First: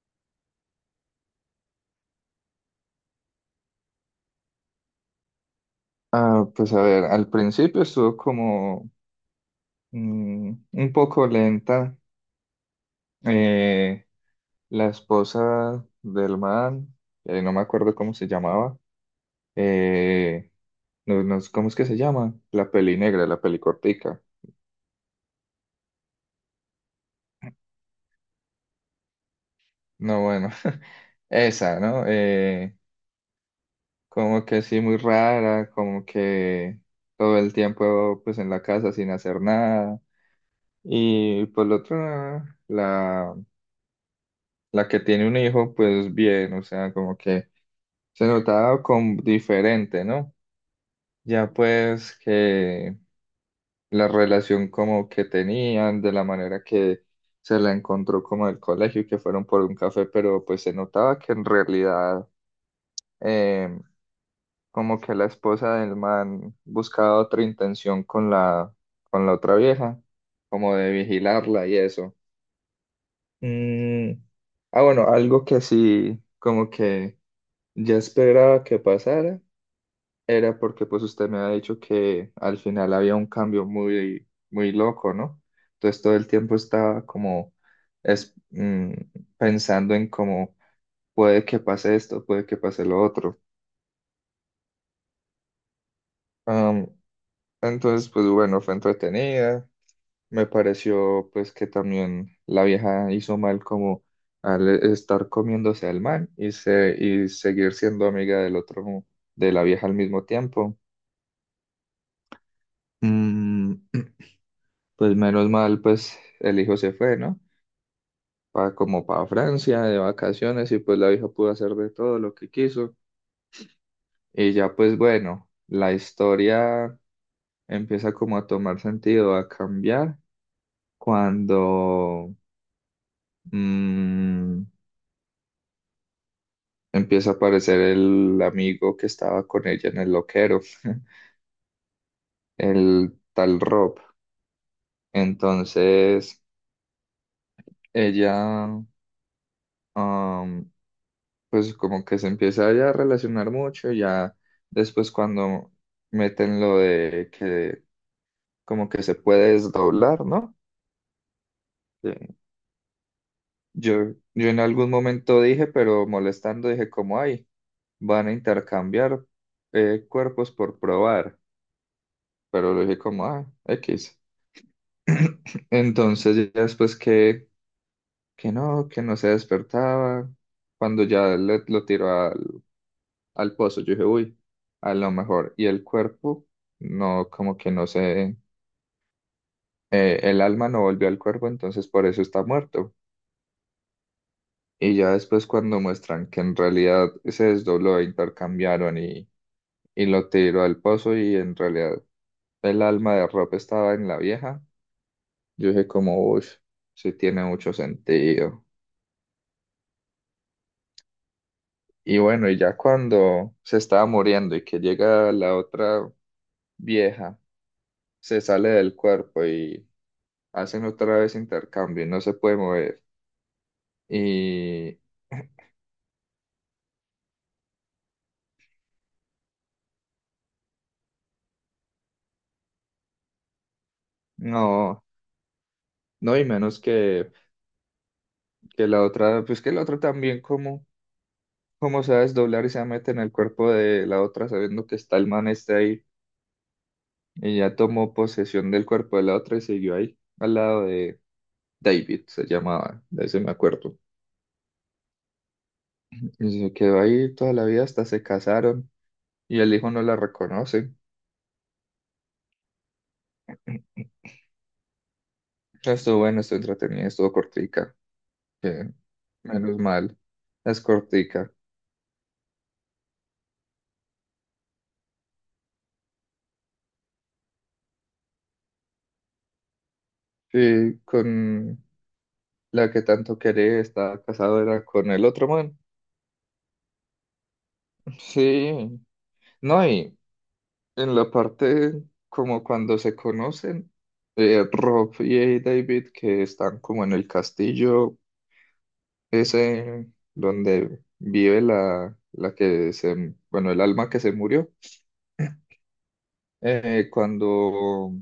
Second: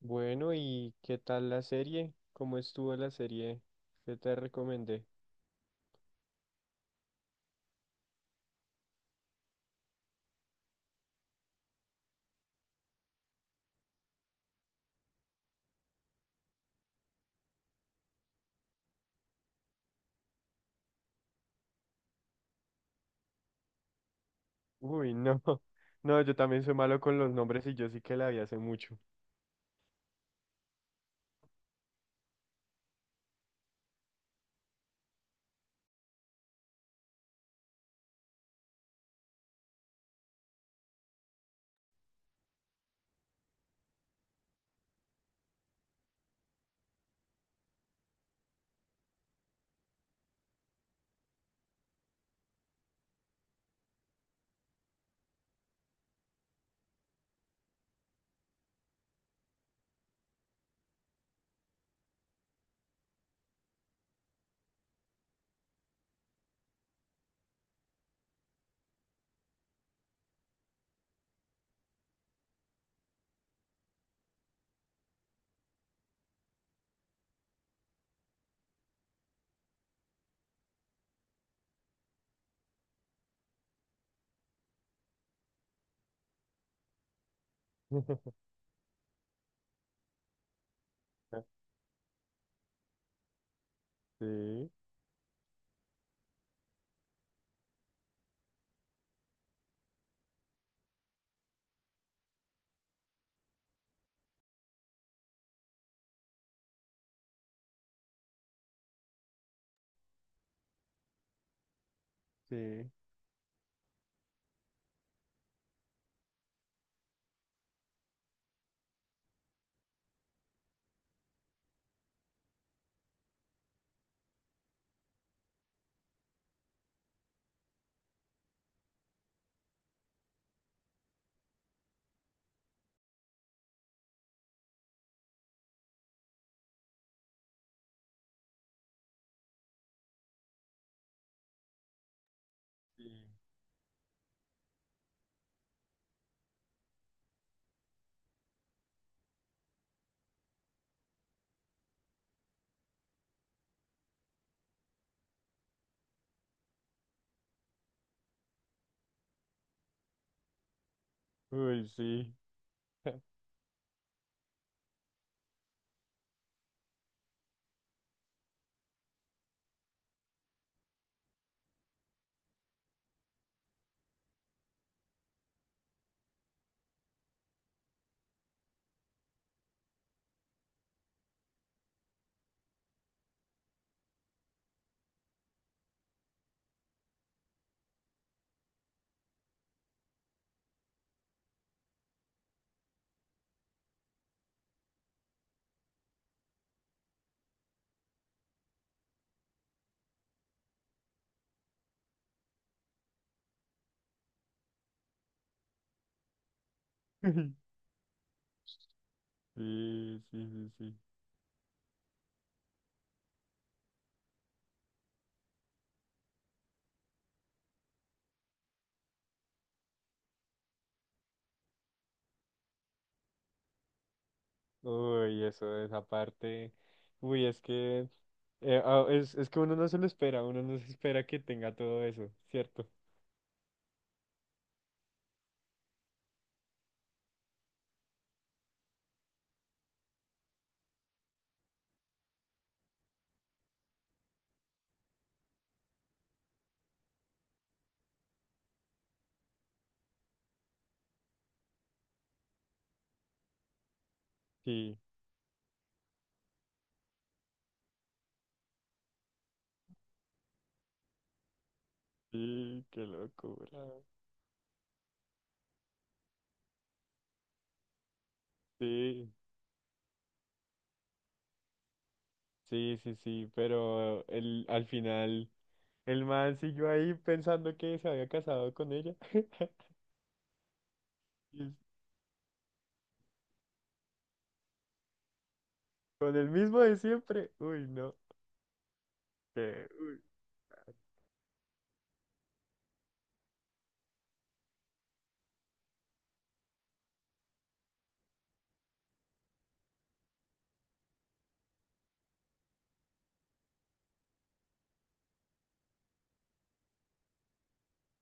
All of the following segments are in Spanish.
Bueno, ¿y qué tal la serie? ¿Cómo estuvo la serie que te recomendé? Ah, pues a ver, al principio estuvo como un poco lenta. Eh, la esposa del man, no me acuerdo cómo se llamaba, eh, no, no, ¿cómo es que se llama? La peli negra, la peli cortica. Uy, no. No, yo también soy malo con los nombres y yo sí que la vi hace mucho. No, bueno, esa, ¿no? Como que sí, muy rara, como que todo el tiempo pues en la casa sin hacer nada. Y por el otro, la... la que tiene un hijo, pues bien, o sea, como que se notaba como diferente, ¿no? Ya pues que la relación como que tenían, de la manera que se la encontró como el colegio, que fueron por un café, pero pues se notaba que en realidad eh, como que la esposa del man buscaba otra intención con con la otra vieja, como de vigilarla y eso. Mm. Ah, bueno, algo que sí, como que ya esperaba que pasara, era porque pues usted me ha dicho que al final había un cambio muy, muy loco, ¿no? Entonces todo el tiempo estaba como es, mm, pensando en cómo puede que pase esto, puede que pase lo otro. Sí, Am, entonces pues bueno, fue entretenida. Me pareció pues que también la vieja hizo mal como al estar comiéndose al man y seguir siendo amiga del otro, de la vieja al mismo tiempo. sí, Mm. Pues menos mal, pues el hijo se fue, ¿no? Como para Francia de vacaciones y pues la hija pudo hacer de todo lo que quiso. Y ya pues bueno, la historia empieza como a tomar sentido, a cambiar cuando mm, empieza a aparecer el amigo que estaba con ella en el loquero, el sí. tal Rob. Entonces ella, am, pues como que se empieza ya a relacionar mucho, ya después cuando meten lo de que como que se puede desdoblar, ¿no? Uy, sí. Eh, yo en algún momento dije, pero molestando, dije como, ay, van a intercambiar cuerpos por probar, pero lo dije como, ah, X. Entonces ya después que no se despertaba, cuando ya lo tiró al pozo. Yo dije, uy, a lo mejor. Y el cuerpo, no, como que no sé, el alma no volvió al cuerpo, entonces por eso está muerto. Y ya después cuando muestran que en realidad se desdobló, e intercambiaron y lo tiró al pozo y en realidad el alma de Rob estaba en la vieja, yo dije como, uy, sí tiene mucho sentido. Sí, sí, sí, sí. Y bueno, y ya cuando se estaba muriendo y que llega la otra vieja, se sale del cuerpo y hacen otra vez intercambio y no se puede mover. Y Uy, eso, esa parte. Uy, es que es que uno no se lo espera, uno no se espera que tenga todo eso, ¿cierto? no, no, y menos que la otra, pues que la otra también como, como se va a desdoblar y se mete en el cuerpo de la otra sabiendo que está el man este ahí y ya tomó posesión del cuerpo de la otra y siguió ahí al lado de David, se llamaba, de ese me acuerdo. Sí, Y se quedó ahí toda la vida hasta se casaron y el hijo no la reconoce. sí, qué locura. Estuvo bueno, estuvo entretenida, estuvo cortica, que Sí. menos mal, es cortica. Sí, sí, sí, pero el, al final el man siguió ahí pensando que se había casado con ella. Sí, Y con la que tanto quería, estaba casado era con el otro man. con el mismo de siempre. Uy, no. Sí, no, Qué, y uy, en la parte como cuando se conocen, Rob y David que están como en el castillo ese donde vive la que se, bueno, el alma que se murió, cuando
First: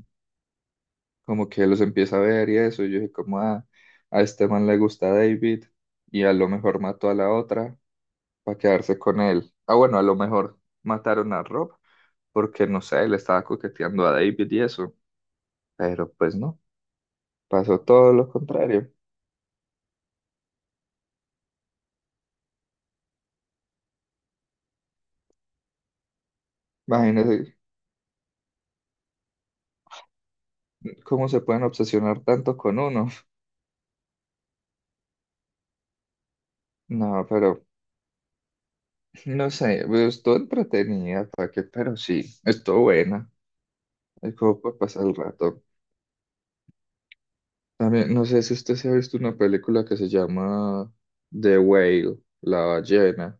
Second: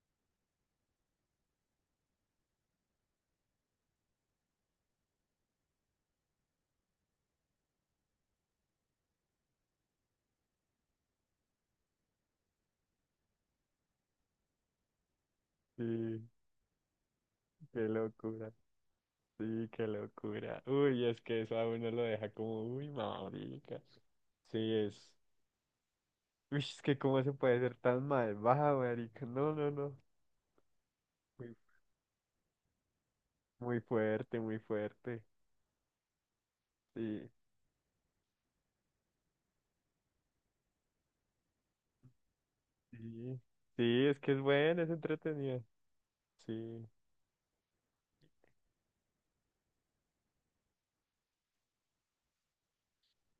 como que los empieza a ver y eso, yo dije como "Ah, a este man le gusta David y a lo mejor mató a la otra para quedarse con él. Ah, bueno, a lo mejor mataron a Rob porque, no sé, le estaba coqueteando a David y eso, sí, pero pues no, pasó qué todo lo locura. contrario." Sí, qué locura. Uy, es que eso a uno lo deja como, uy, marica. Sí, es. Uy, es que cómo se Imagínense puede ser tan malvada, marica. No, no, no. cómo se Muy, pueden obsesionar tanto con uno. muy fuerte, muy fuerte. No, Sí, pero no sé, pues, estuvo entretenida, ¿para qué? Pero sí, estuvo buena. sí. Sí, es que Es es como por bueno, es pasar el entretenido. rato. Sí. También, no sé si usted se ha visto una película que se llama The Whale, la ballena.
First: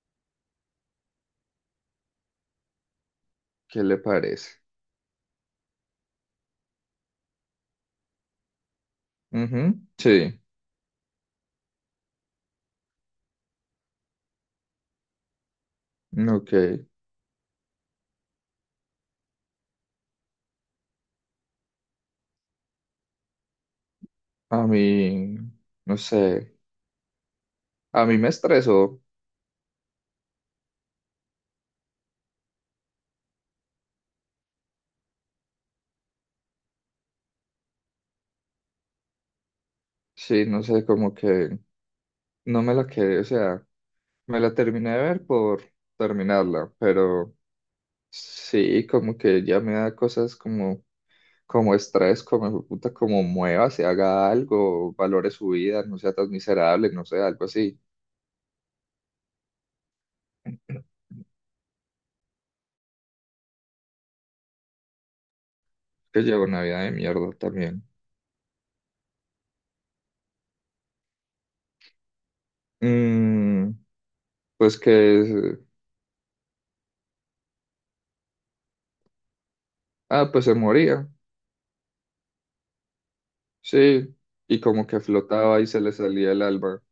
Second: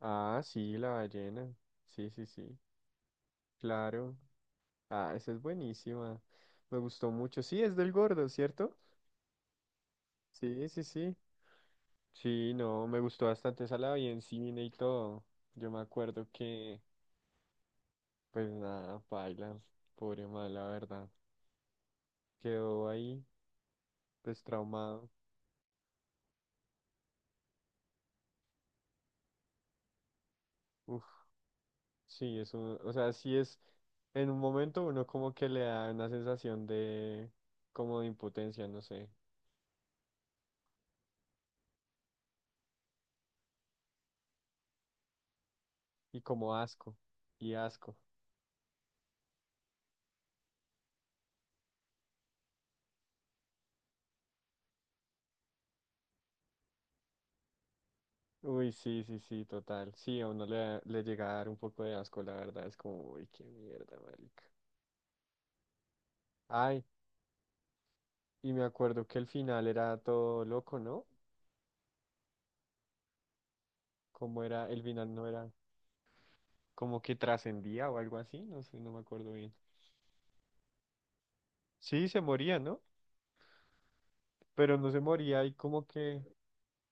Ah, sí, la ballena. Sí, sí, sí. ¿Qué le Claro. parece? Ah, esa es buenísima. Me gustó mucho. Sí, es del gordo, ¿cierto? Ujú. Sí, Sí, sí, sí. Sí, no, me gustó bastante, esa la vi en cine y todo. Yo me acuerdo ok. que, pues nada, paila, pobre mal, la verdad. Quedó ahí, pues A traumado. mí, no sé, a mí me estresó, Uf, sí, es un, o sea, sí es, en un momento uno como que le da una sensación de, como de impotencia, no sé, sí, no sé, como que no me la quedé, o sea, me la terminé de ver por y como terminarla, asco, pero y asco. sí, como que ya me da cosas como, como estrés, como hijo de puta, como mueva, se haga algo, valore su vida, no sea tan miserable, no sé, algo así, Uy, sí, sí, sí, total. Sí, a uno le, da- le llega a dar un poco de asco, la verdad. Es como, uy, qué mierda, marica. que llevo una vida Ay, de mierda también. y me acuerdo que el final era todo loco, ¿no? Mm, Como era, pues el final no era que, como que trascendía o algo así, no sé, no me acuerdo bien. ah, pues se moría, Sí, se moría, ¿no? sí, y Pero como no se que moría y flotaba y se como le que, salía el alma.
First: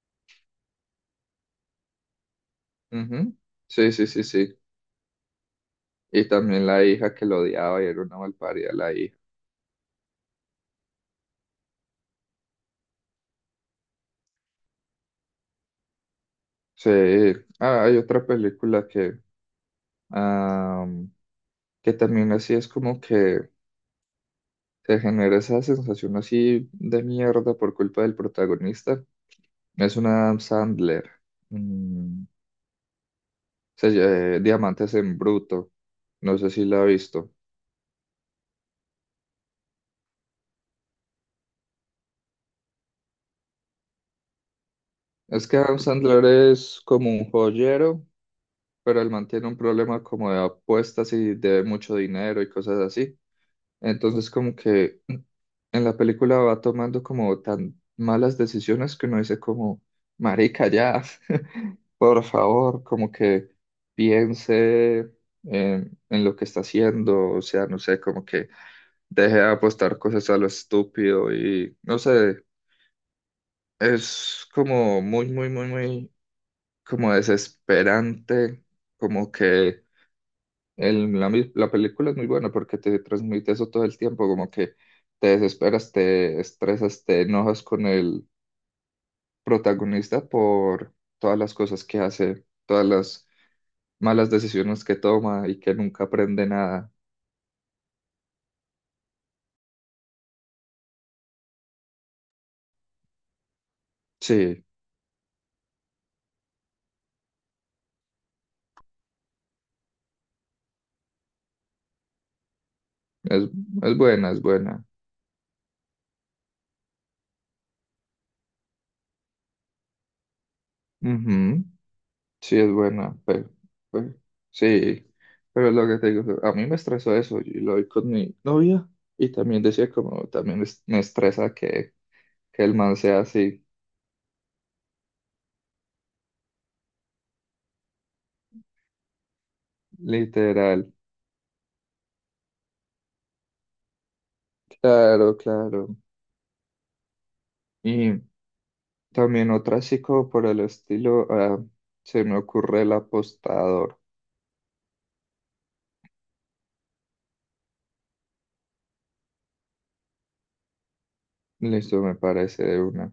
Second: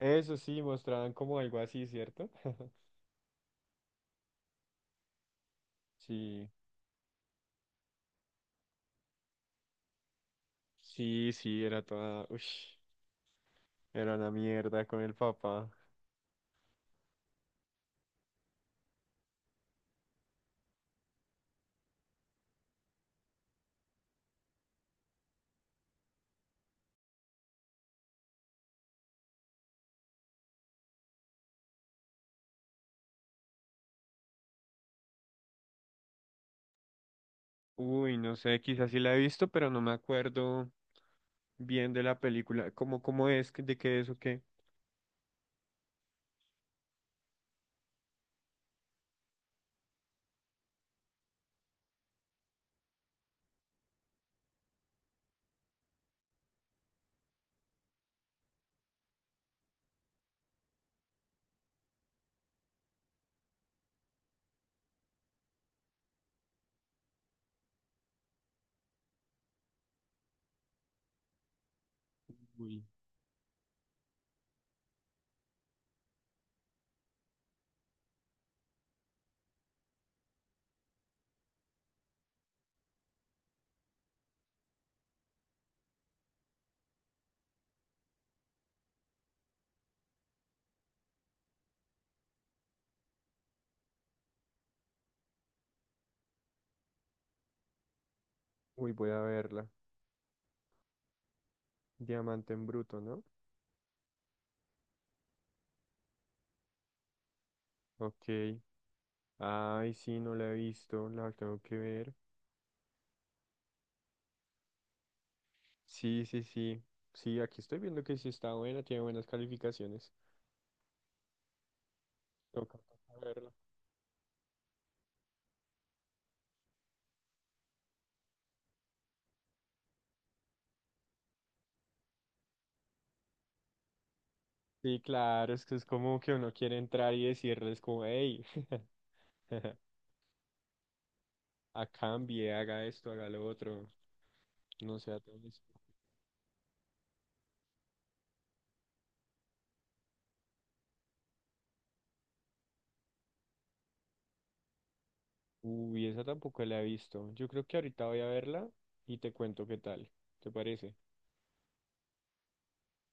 eso sí, mostraban como algo así, ¿cierto? Ujú. Sí, sí, sí, sí. Y Sí, también la hija que lo odiaba y era una malparida la hija. sí, sí, era toda, uy, era una mierda con el papá. Sí. Ah, hay otra película am, que también así es como que te genera esa sensación así de mierda por culpa del protagonista. Es una Adam Sandler. Mm, se llama Diamantes en Bruto. No sé si la ha visto. Uy, no sé, quizás sí la he visto, pero no me acuerdo bien de la película. ¿Cómo, cómo es? Que- ¿de qué es o qué? Es que Adam Sandler es como un joyero, pero él mantiene un problema como de apuestas y debe mucho dinero y cosas así. Entonces como que en la película va tomando como tan malas decisiones que uno dice como, marica, ya, por favor, como que piense en lo que está haciendo, o sea, no sé, como que deje de apostar cosas a lo estúpido y no sé, Uy. es como muy, muy, muy, muy, como desesperante, como que la película es muy buena porque te transmite eso todo el tiempo, como que te desesperas, te estresas, te enojas con el protagonista por todas las cosas que hace, todas las malas decisiones que toma y que nunca aprende nada. Uy, voy a verla. Diamante en bruto, ¿no? Sí, Ok. Ay, sí, no la he visto. La tengo que ver. es, es buena, es buena. Sí, sí, sí. Sí, aquí estoy viendo que sí está buena, tiene buenas calificaciones. Ujú. Sí, es Toca, toca buena, verla. pero- sí, pero lo que te digo, a mí me estresó eso y lo vi con mi novia y también decía como, también me estresa que el man sea así. Sí, claro, es que es como que uno quiere entrar y decirles como, hey, Literal, a cambie, haga esto, haga lo otro. No sea claro, tan... claro. Y también otra así como por el estilo, ah, se me ocurre el apostador. Uy, esa tampoco la he visto. Yo creo que ahorita voy a verla y te cuento qué tal. ¿Te parece? Listo, me parece de una.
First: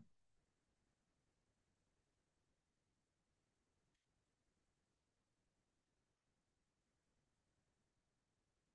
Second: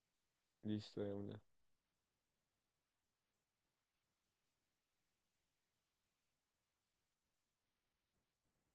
Listo, de una.